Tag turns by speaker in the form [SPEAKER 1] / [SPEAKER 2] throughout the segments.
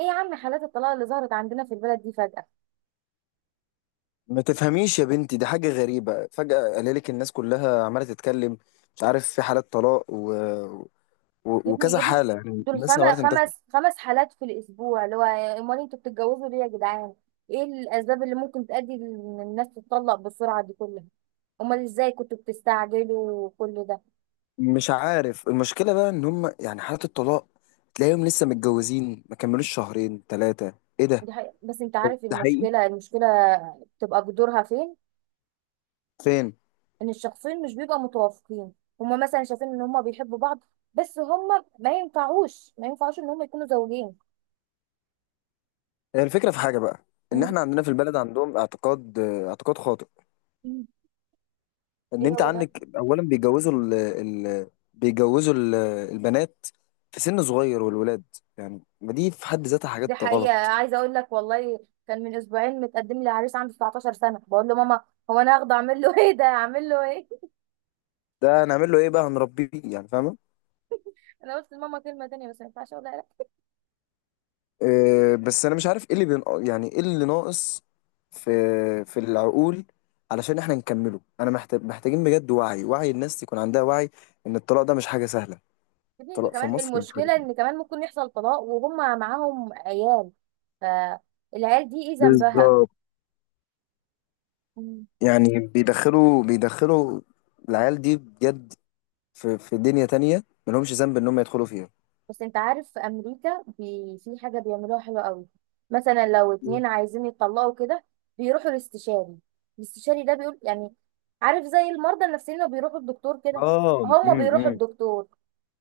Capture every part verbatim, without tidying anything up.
[SPEAKER 1] ايه يا عم، حالات الطلاق اللي ظهرت عندنا في البلد دي فجأة؟
[SPEAKER 2] ما تفهميش يا بنتي، دي حاجة غريبة. فجأة قاللك الناس كلها عمالة تتكلم. مش عارف، في حالات طلاق و... و...
[SPEAKER 1] يا ابني
[SPEAKER 2] وكذا
[SPEAKER 1] يا ابني،
[SPEAKER 2] حالة، يعني
[SPEAKER 1] دول
[SPEAKER 2] الناس
[SPEAKER 1] خم-
[SPEAKER 2] عمالة تنتشر.
[SPEAKER 1] خمس خمس حالات في الاسبوع، اللي هو امال انتوا بتتجوزوا ليه يا جدعان؟ ايه الاسباب اللي ممكن تؤدي ان الناس تتطلق بالسرعة دي كلها؟ امال ازاي كنتوا بتستعجلوا كل ده؟
[SPEAKER 2] مش عارف المشكلة بقى إن هم يعني حالات الطلاق تلاقيهم لسه متجوزين ما كملوش شهرين ثلاثة. إيه ده؟
[SPEAKER 1] دي حقيقة. بس انت عارف
[SPEAKER 2] ده حقيقي؟
[SPEAKER 1] المشكلة المشكلة بتبقى جذورها فين؟
[SPEAKER 2] فين؟
[SPEAKER 1] ان الشخصين مش بيبقوا متوافقين. هما مثلا شايفين ان هما بيحبوا بعض، بس هما ما ينفعوش ما ينفعوش ان هما يكونوا زوجين.
[SPEAKER 2] هي الفكرة في حاجة بقى، إن إحنا عندنا في البلد عندهم اعتقاد اعتقاد خاطئ.
[SPEAKER 1] مم.
[SPEAKER 2] ان
[SPEAKER 1] ايه
[SPEAKER 2] انت
[SPEAKER 1] هو ده.
[SPEAKER 2] عندك اولا بيجوزوا ال ال بيجوزوا ال البنات في سن صغير والولاد. يعني ما دي في حد ذاتها
[SPEAKER 1] دي
[SPEAKER 2] حاجات
[SPEAKER 1] حقيقة،
[SPEAKER 2] غلط.
[SPEAKER 1] عايزة اقول لك، والله كان من اسبوعين متقدم لي عريس عنده 19 سنة، بقول له ماما هو انا هاخده اعمل له ايه ده، اعمل له ايه؟
[SPEAKER 2] ده هنعمل له ايه بقى؟ هنربيه يعني، فاهمه؟
[SPEAKER 1] انا قلت لماما كلمة تانية بس ما ينفعش اقولها، لا.
[SPEAKER 2] أه، بس انا مش عارف ايه اللي بين، يعني ايه اللي ناقص في في العقول علشان احنا نكمله. انا محتاج محتاجين بجد وعي، وعي الناس يكون عندها وعي ان الطلاق ده مش حاجه سهله.
[SPEAKER 1] يا ابني دي
[SPEAKER 2] الطلاق في
[SPEAKER 1] كمان
[SPEAKER 2] مصر مش حاجه
[SPEAKER 1] المشكلة، ان
[SPEAKER 2] سهلة.
[SPEAKER 1] كمان ممكن يحصل طلاق وهم معاهم عيال، فالعيال دي ايه ذنبها؟
[SPEAKER 2] بالظبط.
[SPEAKER 1] مم.
[SPEAKER 2] يعني بيدخلوا بيدخلوا العيال دي بجد في في دنيا تانية ملهمش ذنب ان هم يدخلوا فيها.
[SPEAKER 1] بس انت عارف في امريكا بي... في حاجة بيعملوها حلوة قوي. مثلا لو اتنين عايزين يتطلقوا كده، بيروحوا الاستشاري. الاستشاري ده بيقول يعني، عارف زي المرضى النفسيين اللي بيروحوا الدكتور كده.
[SPEAKER 2] اه،
[SPEAKER 1] هما
[SPEAKER 2] امم
[SPEAKER 1] بيروحوا
[SPEAKER 2] إمم.
[SPEAKER 1] الدكتور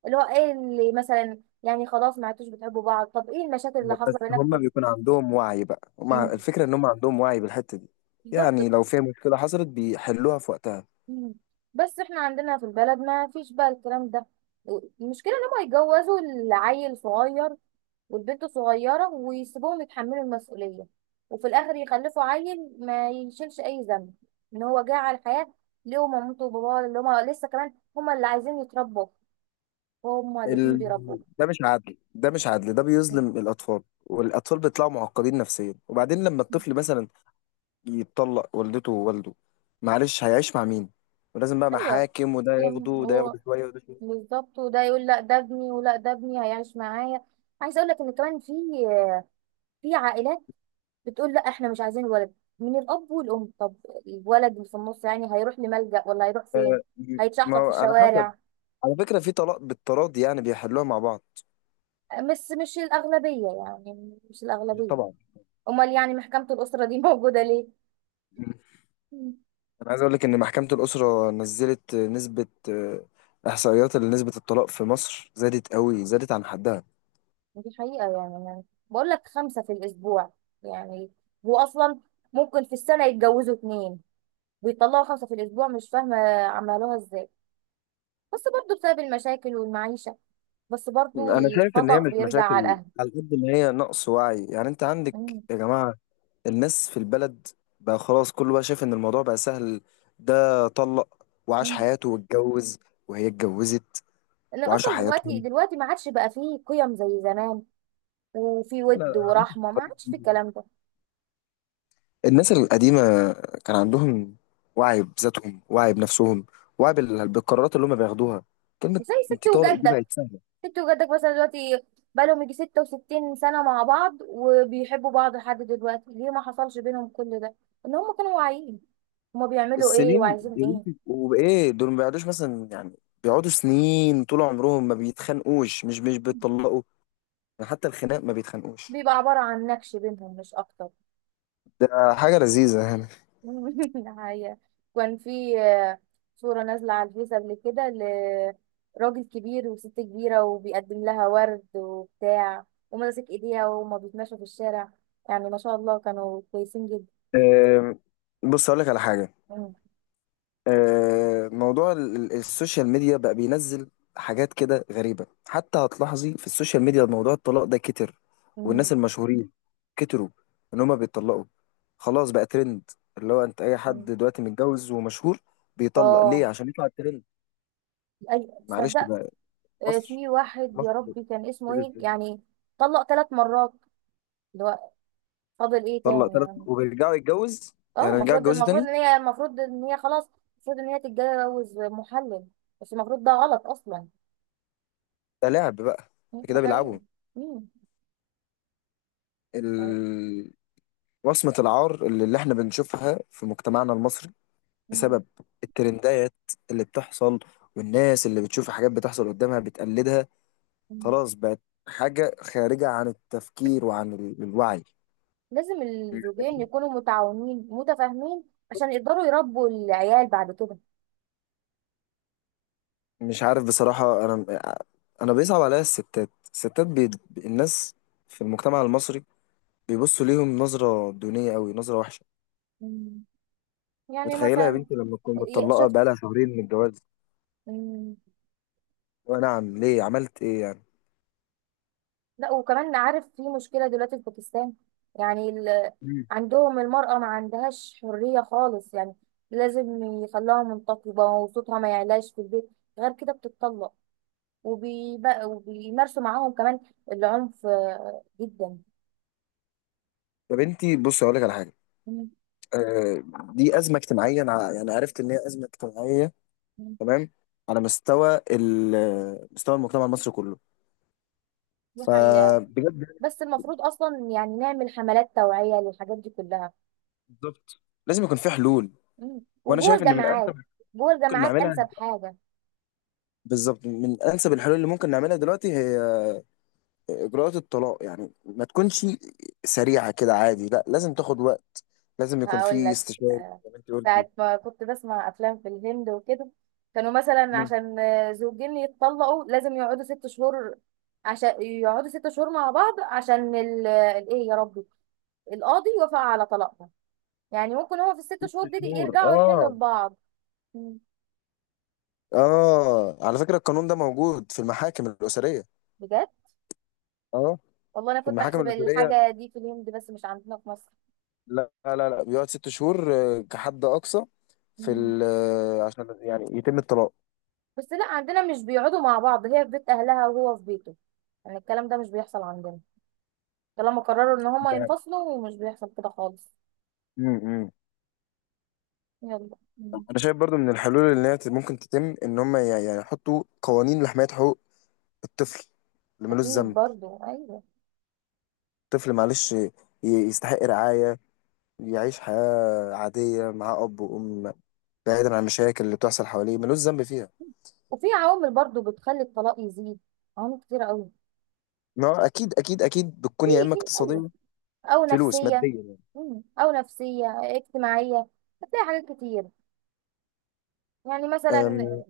[SPEAKER 1] اللي هو ايه اللي مثلا يعني، خلاص ما عدتوش بتحبوا بعض، طب ايه المشاكل اللي
[SPEAKER 2] بس
[SPEAKER 1] حاصله
[SPEAKER 2] هم
[SPEAKER 1] بينكم؟
[SPEAKER 2] بيكون عندهم وعي بقى. هم ع-
[SPEAKER 1] مم.
[SPEAKER 2] الفكرة ان هم عندهم وعي بالحتة دي.
[SPEAKER 1] بالظبط.
[SPEAKER 2] يعني لو في مشكلة حصلت بيحلوها في وقتها.
[SPEAKER 1] مم. بس احنا عندنا في البلد ما فيش بقى الكلام ده. المشكله ان هم يتجوزوا العيل صغير والبنت صغيره، ويسيبوهم يتحملوا المسؤوليه، وفي الاخر يخلفوا عيل ما يشيلش اي ذنب ان هو جه على الحياه، ليه مامته وباباه اللي هم لسه كمان هم اللي عايزين يتربوا، هم الاتنين
[SPEAKER 2] ال...
[SPEAKER 1] بيربوا.
[SPEAKER 2] ده مش عدل، ده مش عدل، ده
[SPEAKER 1] مم.
[SPEAKER 2] بيظلم الأطفال. والأطفال بيطلعوا معقدين نفسيا. وبعدين لما الطفل مثلا يتطلق والدته ووالده، معلش هيعيش مع مين؟ ولازم بقى
[SPEAKER 1] ايوه.
[SPEAKER 2] محاكم، وده ياخده
[SPEAKER 1] كان
[SPEAKER 2] وده
[SPEAKER 1] هو،
[SPEAKER 2] ياخده شوية وده شوية.
[SPEAKER 1] بالظبط. وده يقول لا ده ابني، ولا ده ابني هيعيش معايا. عايزه اقول لك ان كمان في في عائلات بتقول لا احنا مش عايزين ولد من الاب والام. طب الولد اللي في النص يعني هيروح لملجأ ولا هيروح فين؟
[SPEAKER 2] آه، ما
[SPEAKER 1] هيتشحطط في
[SPEAKER 2] هو على حسب.
[SPEAKER 1] الشوارع.
[SPEAKER 2] على فكرة في طلاق بالتراضي، يعني بيحلوها مع بعض.
[SPEAKER 1] بس مش الاغلبيه، يعني مش الاغلبيه.
[SPEAKER 2] طبعا.
[SPEAKER 1] امال يعني محكمه الاسره دي موجوده ليه؟
[SPEAKER 2] مم.
[SPEAKER 1] مم.
[SPEAKER 2] انا عايز اقول لك ان محكمة الأسرة نزلت نسبة، آه، احصائيات لنسبة الطلاق في مصر، زادت قوي، زادت عن حدها.
[SPEAKER 1] دي حقيقه، يعني أنا بقول لك خمسه في الاسبوع. يعني هو اصلا ممكن في السنه يتجوزوا اتنين، بيطلعوا خمسة في الأسبوع، مش فاهمة عملوها ازاي. بس برضو بسبب المشاكل والمعيشة، بس برضو
[SPEAKER 2] انا شايف ان هي
[SPEAKER 1] الخطأ
[SPEAKER 2] مش
[SPEAKER 1] بيرجع على
[SPEAKER 2] مشاكل
[SPEAKER 1] الأهل.
[SPEAKER 2] على قد ما هي نقص وعي. يعني انت عندك
[SPEAKER 1] مم.
[SPEAKER 2] يا جماعة، الناس في البلد بقى خلاص، كله بقى شايف ان الموضوع بقى سهل. ده طلق وعاش
[SPEAKER 1] مم.
[SPEAKER 2] حياته واتجوز، وهي اتجوزت
[SPEAKER 1] إن
[SPEAKER 2] وعاشوا
[SPEAKER 1] أصلا دلوقتي
[SPEAKER 2] حياتهم.
[SPEAKER 1] دلوقتي ما عادش بقى فيه قيم زي زمان، وفي
[SPEAKER 2] لا لا لا،
[SPEAKER 1] ود
[SPEAKER 2] عندكم في
[SPEAKER 1] ورحمة ما
[SPEAKER 2] القريب
[SPEAKER 1] عادش في الكلام ده.
[SPEAKER 2] الناس القديمة كان عندهم وعي بذاتهم، وعي بنفسهم، وعي بال- بالقرارات اللي هم بياخدوها. كلمة
[SPEAKER 1] زي ست
[SPEAKER 2] انت طالق دي
[SPEAKER 1] وجدك،
[SPEAKER 2] بقت سهلة.
[SPEAKER 1] ست وجدك مثلا دلوقتي بقالهم يجي 66 سنة مع بعض، وبيحبوا بعض لحد دلوقتي. ليه ما حصلش بينهم كل ده؟ إن هم كانوا واعيين هما بيعملوا ايه
[SPEAKER 2] السنين
[SPEAKER 1] وعايزين
[SPEAKER 2] يا بنتي،
[SPEAKER 1] ايه.
[SPEAKER 2] وبايه دول ما بيقعدوش مثلا، يعني بيقعدوا سنين طول عمرهم ما بيتخانقوش، مش مش بيتطلقوا. يعني حتى الخناق ما بيتخانقوش.
[SPEAKER 1] بيبقى عبارة عن نكش بينهم مش أكتر.
[SPEAKER 2] ده حاجة لذيذة يعني.
[SPEAKER 1] الحقيقة كان في آه، صورة نازلة على الفيس قبل كده، لراجل كبير وست كبيرة، وبيقدم لها ورد وبتاع، وماسك ايديها وهما بيتمشوا في الشارع. يعني ما شاء الله كانوا كويسين جدا.
[SPEAKER 2] أم، بص أقول لك على حاجة.
[SPEAKER 1] مم.
[SPEAKER 2] آه، موضوع ال- ال- السوشيال ميديا بقى بينزل حاجات كده غريبة. حتى هتلاحظي في السوشيال ميديا موضوع الطلاق ده كتر. والناس
[SPEAKER 1] مم.
[SPEAKER 2] المشهورين كتروا ان هما بيتطلقوا. خلاص بقى ترند، اللي هو انت اي حد
[SPEAKER 1] مم.
[SPEAKER 2] دلوقتي متجوز ومشهور بيطلق ليه
[SPEAKER 1] اه،
[SPEAKER 2] عشان يطلع الترند.
[SPEAKER 1] اي
[SPEAKER 2] معلش
[SPEAKER 1] تصدق.
[SPEAKER 2] بقى.
[SPEAKER 1] آه،
[SPEAKER 2] مصر،
[SPEAKER 1] في واحد
[SPEAKER 2] مصر،
[SPEAKER 1] يا ربي كان اسمه
[SPEAKER 2] كده
[SPEAKER 1] ايه
[SPEAKER 2] ازاي؟
[SPEAKER 1] يعني، طلق تلات مرات. اللي هو فاضل ايه
[SPEAKER 2] طلق
[SPEAKER 1] تاني
[SPEAKER 2] ثلاث
[SPEAKER 1] يعني؟
[SPEAKER 2] وبيرجعوا يتجوز،
[SPEAKER 1] اه،
[SPEAKER 2] يعني يرجعوا
[SPEAKER 1] المفروض
[SPEAKER 2] يتجوزوا
[SPEAKER 1] المفروض
[SPEAKER 2] تاني.
[SPEAKER 1] ان هي، المفروض ان هي خلاص، المفروض ان هي تتجوز محلل، بس المفروض ده غلط اصلا.
[SPEAKER 2] ده لعب بقى،
[SPEAKER 1] ده
[SPEAKER 2] كده
[SPEAKER 1] حقيقي.
[SPEAKER 2] بيلعبوا.
[SPEAKER 1] مم. طيب.
[SPEAKER 2] ال... وصمة العار اللي اللي احنا بنشوفها في مجتمعنا المصري
[SPEAKER 1] مم.
[SPEAKER 2] بسبب الترندات اللي بتحصل، والناس اللي بتشوف حاجات بتحصل قدامها بتقلدها.
[SPEAKER 1] مم.
[SPEAKER 2] خلاص بقت حاجة خارجة عن التفكير وعن ال- الوعي.
[SPEAKER 1] لازم الزوجين يكونوا متعاونين متفاهمين عشان يقدروا يربوا العيال بعد كده.
[SPEAKER 2] مش عارف بصراحة. أنا أنا بيصعب عليا الستات، الستات بي... الناس في المجتمع المصري بيبصوا ليهم نظرة دونية أوي، نظرة وحشة.
[SPEAKER 1] مم. يعني
[SPEAKER 2] متخيلة يا
[SPEAKER 1] مثلا،
[SPEAKER 2] بنتي لما تكون
[SPEAKER 1] ي-
[SPEAKER 2] متطلقة
[SPEAKER 1] شفت.
[SPEAKER 2] بقالها شهرين من الجواز؟
[SPEAKER 1] مم.
[SPEAKER 2] أه نعم، ليه، عملت إيه يعني؟
[SPEAKER 1] لا وكمان عارف في مشكلة دلوقتي في باكستان. يعني ال...
[SPEAKER 2] مم.
[SPEAKER 1] عندهم المرأة ما عندهاش حرية خالص. يعني لازم يخلوها منتقبة وصوتها ما يعلاش في البيت، غير كده بتتطلق. وبيبقى وبيمارسوا معاهم كمان العنف آه، جدا.
[SPEAKER 2] يا بنتي بصي أقول لك على حاجة. آه، دي أزمة اجتماعية. أنا ع- يعني عرفت إن هي أزمة اجتماعية،
[SPEAKER 1] مم.
[SPEAKER 2] تمام، على مستوى ال- مستوى المجتمع المصري كله.
[SPEAKER 1] دي حقيقة.
[SPEAKER 2] فبجد.
[SPEAKER 1] بس المفروض أصلا يعني نعمل حملات توعية للحاجات دي كلها.
[SPEAKER 2] بالظبط، لازم يكون في حلول.
[SPEAKER 1] مم.
[SPEAKER 2] وانا
[SPEAKER 1] وجوه
[SPEAKER 2] شايف ان من انسب
[SPEAKER 1] الجامعات،
[SPEAKER 2] اللي
[SPEAKER 1] جوه
[SPEAKER 2] ممكن
[SPEAKER 1] الجامعات
[SPEAKER 2] نعملها،
[SPEAKER 1] أنسب حاجة.
[SPEAKER 2] بالظبط، من انسب الحلول اللي ممكن نعملها دلوقتي هي اجراءات الطلاق. يعني ما تكونش سريعه كده عادي، لا لازم تاخد وقت، لازم يكون
[SPEAKER 1] هقول
[SPEAKER 2] في
[SPEAKER 1] لك،
[SPEAKER 2] استشاري
[SPEAKER 1] آه،
[SPEAKER 2] زي ما انت قلتي.
[SPEAKER 1] ساعة ما كنت بسمع أفلام في الهند وكده، كانوا مثلا
[SPEAKER 2] مم.
[SPEAKER 1] عشان آه، زوجين يتطلقوا لازم يقعدوا ست شهور. عشان يقعدوا ست شهور مع بعض عشان ال- الإيه يا ربي، القاضي يوافق على طلاقهم. يعني ممكن هو في الست
[SPEAKER 2] ست
[SPEAKER 1] شهور دي
[SPEAKER 2] شهور
[SPEAKER 1] يرجعوا يحلوا
[SPEAKER 2] اه.
[SPEAKER 1] لبعض. مم.
[SPEAKER 2] اه على فكره القانون ده موجود في المحاكم الاسريه.
[SPEAKER 1] بجد،
[SPEAKER 2] اه،
[SPEAKER 1] والله أنا
[SPEAKER 2] في
[SPEAKER 1] كنت
[SPEAKER 2] المحاكم
[SPEAKER 1] أحسب
[SPEAKER 2] الاسريه.
[SPEAKER 1] الحاجة دي في الهند بس مش عندنا في
[SPEAKER 2] لا لا لا، بيقعد ست شهور آه، كحد أقصى في
[SPEAKER 1] مصر.
[SPEAKER 2] ال آه، عشان يعني يتم الطلاق.
[SPEAKER 1] بس لا عندنا مش بيقعدوا مع بعض، هي في بيت اهلها وهو في بيته. يعني الكلام ده مش بيحصل عندنا، طالما قرروا ان هما
[SPEAKER 2] ده
[SPEAKER 1] ينفصلوا ومش بيحصل كده خالص.
[SPEAKER 2] امم.
[SPEAKER 1] يلا. مم.
[SPEAKER 2] أنا شايف برضو من الحلول اللي هي ممكن تتم إن هم ي- يعني يحطوا قوانين لحماية حقوق الطفل اللي ملوش
[SPEAKER 1] اكيد
[SPEAKER 2] ذنب.
[SPEAKER 1] برضو ايوه.
[SPEAKER 2] الطفل معلش ي- يستحق رعاية، يعيش حياة عادية مع أب وأم، بعيدا عن المشاكل اللي بتحصل حواليه ملوش ذنب فيها.
[SPEAKER 1] وفي عوامل برضو بتخلي الطلاق يزيد، عوامل كتيرة قوي.
[SPEAKER 2] ما هو أكيد أكيد أكيد
[SPEAKER 1] في
[SPEAKER 2] بتكون يا إما
[SPEAKER 1] في ايوه،
[SPEAKER 2] اقتصادية،
[SPEAKER 1] او
[SPEAKER 2] فلوس
[SPEAKER 1] نفسيه.
[SPEAKER 2] مادية يعني.
[SPEAKER 1] مم. او نفسيه، اجتماعيه، هتلاقي حاجات كتير. يعني مثلا
[SPEAKER 2] أم،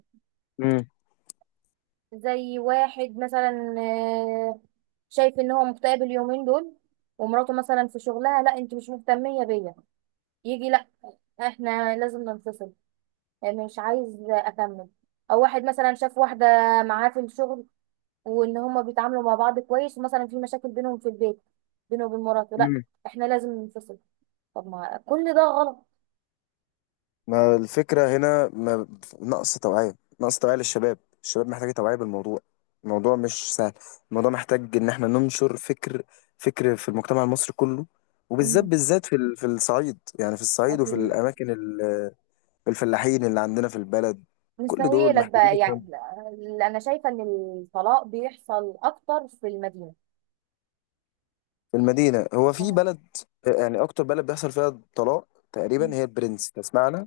[SPEAKER 1] زي واحد مثلا آه، شايف ان هو مكتئب اليومين دول، ومراته مثلا في شغلها، لا انت مش مهتميه بيا، يجي احنا لازم ننفصل، يعني مش عايز اكمل. او واحد مثلا شاف واحده معاه في الشغل، وان هما بيتعاملوا مع بعض كويس، ومثلا في مشاكل بينهم في البيت، بينه وبين مراته، لا
[SPEAKER 2] مم.
[SPEAKER 1] احنا لازم ننفصل. طب ما كل ده غلط.
[SPEAKER 2] ما الفكرة هنا، ما نقص توعية، نقص توعية للشباب. الشباب محتاجة توعية بالموضوع. الموضوع مش سهل. الموضوع محتاج إن احنا ننشر فكر، فكر في المجتمع المصري كله. وبالذات
[SPEAKER 1] مم.
[SPEAKER 2] بالذات في ال- في الصعيد، يعني في الصعيد وفي
[SPEAKER 1] اكيد.
[SPEAKER 2] الأماكن ال- الفلاحين اللي عندنا في البلد، كل دول
[SPEAKER 1] مستهيئلك
[SPEAKER 2] محتاجين
[SPEAKER 1] بقى
[SPEAKER 2] يفهموا.
[SPEAKER 1] يعني، لا، انا شايفه ان الطلاق بيحصل اكتر في المدينه.
[SPEAKER 2] في المدينة هو في
[SPEAKER 1] آه.
[SPEAKER 2] بلد، يعني أكتر بلد بيحصل فيها طلاق تقريبا هي البرنس، تسمعنا؟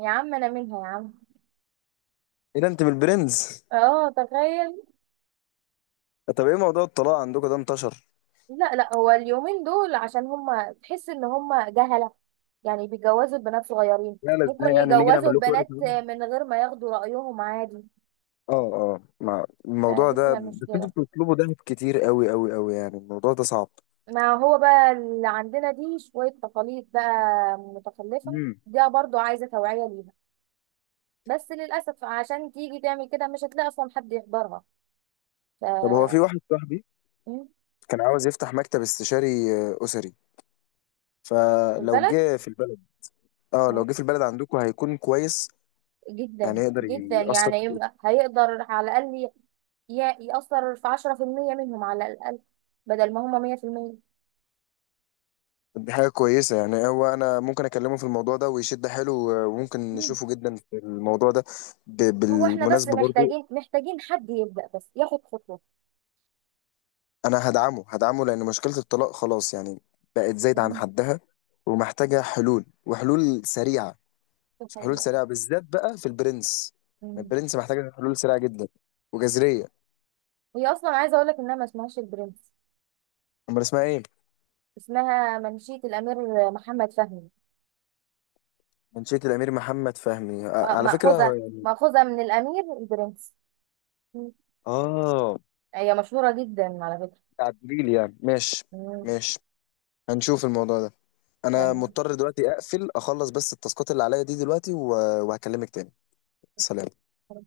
[SPEAKER 1] يا عم انا منها يا عم.
[SPEAKER 2] إيه ده، أنت من البرنس؟
[SPEAKER 1] اه تخيل.
[SPEAKER 2] طب إيه موضوع الطلاق عندكم ده انتشر؟
[SPEAKER 1] لا لا، هو اليومين دول عشان هما تحس ان هما جهلة، يعني بيجوزوا البنات صغيرين.
[SPEAKER 2] لا لا، ازاي
[SPEAKER 1] ممكن
[SPEAKER 2] يعني نيجي
[SPEAKER 1] يجوزوا
[SPEAKER 2] نعمل لكم؟
[SPEAKER 1] البنات من غير ما ياخدوا رأيهم عادي،
[SPEAKER 2] اه اه، ما الموضوع
[SPEAKER 1] فدي
[SPEAKER 2] ده
[SPEAKER 1] بتبقى
[SPEAKER 2] بس
[SPEAKER 1] المشكلة.
[SPEAKER 2] انتوا بتطلبوا دهب كتير، قوي قوي قوي، يعني الموضوع ده صعب.
[SPEAKER 1] ما هو بقى اللي عندنا دي شوية تقاليد بقى متخلفة،
[SPEAKER 2] امم.
[SPEAKER 1] دي برضو عايزة توعية ليها. بس للأسف عشان تيجي تعمل كده مش هتلاقي أصلا حد يحضرها. ف،
[SPEAKER 2] طب هو في واحد صاحبي
[SPEAKER 1] م،
[SPEAKER 2] كان عاوز يفتح مكتب استشاري آه، أسري.
[SPEAKER 1] في
[SPEAKER 2] فلو
[SPEAKER 1] البلد،
[SPEAKER 2] جه في البلد، اه لو جه في البلد عندكم هيكون كويس يعني،
[SPEAKER 1] جدا
[SPEAKER 2] يقدر
[SPEAKER 1] جدا
[SPEAKER 2] يأثر
[SPEAKER 1] يعني،
[SPEAKER 2] في
[SPEAKER 1] يم-
[SPEAKER 2] الإيه.
[SPEAKER 1] هيقدر على الأقل ي- ي- يأثر في عشرة في المية منهم على الأقل، بدل ما هما مية في المية.
[SPEAKER 2] دي حاجة كويسة يعني. هو أنا ممكن أكلمه في الموضوع ده ويشد حيله. آه، وممكن
[SPEAKER 1] مم.
[SPEAKER 2] نشوفه جدا في الموضوع ده. ب-
[SPEAKER 1] هو احنا بس
[SPEAKER 2] بالمناسبة برضو،
[SPEAKER 1] محتاجين محتاجين حد يبدأ بس ياخد خطوة.
[SPEAKER 2] انا هدعمه هدعمه لان مشكله الطلاق خلاص يعني بقت زايده عن
[SPEAKER 1] مم.
[SPEAKER 2] حدها، ومحتاجه حلول، وحلول سريعه،
[SPEAKER 1] دي
[SPEAKER 2] حلول
[SPEAKER 1] حقيقة.
[SPEAKER 2] سريعه بالذات بقى في البرنس.
[SPEAKER 1] مم.
[SPEAKER 2] البرنس محتاجه حلول سريعه جدا وجذريه.
[SPEAKER 1] هي أصلا عايزة أقولك إنها ما اسمهاش البرنس،
[SPEAKER 2] امال اسمها ايه؟
[SPEAKER 1] اسمها منشية الأمير محمد فهمي.
[SPEAKER 2] منشيه الامير محمد فهمي، آه،
[SPEAKER 1] آه،
[SPEAKER 2] على فكره.
[SPEAKER 1] مأخوذة مأخوذة من الأمير البرنس. مم.
[SPEAKER 2] اه،
[SPEAKER 1] هي مشهورة جدا على فكرة.
[SPEAKER 2] تعديل يعني. ماشي،
[SPEAKER 1] مم.
[SPEAKER 2] ماشي، هنشوف الموضوع ده. انا
[SPEAKER 1] تمام.
[SPEAKER 2] مضطر دلوقتي اقفل اخلص بس التاسكات اللي عليا دي دلوقتي و- وهكلمك تاني. سلام.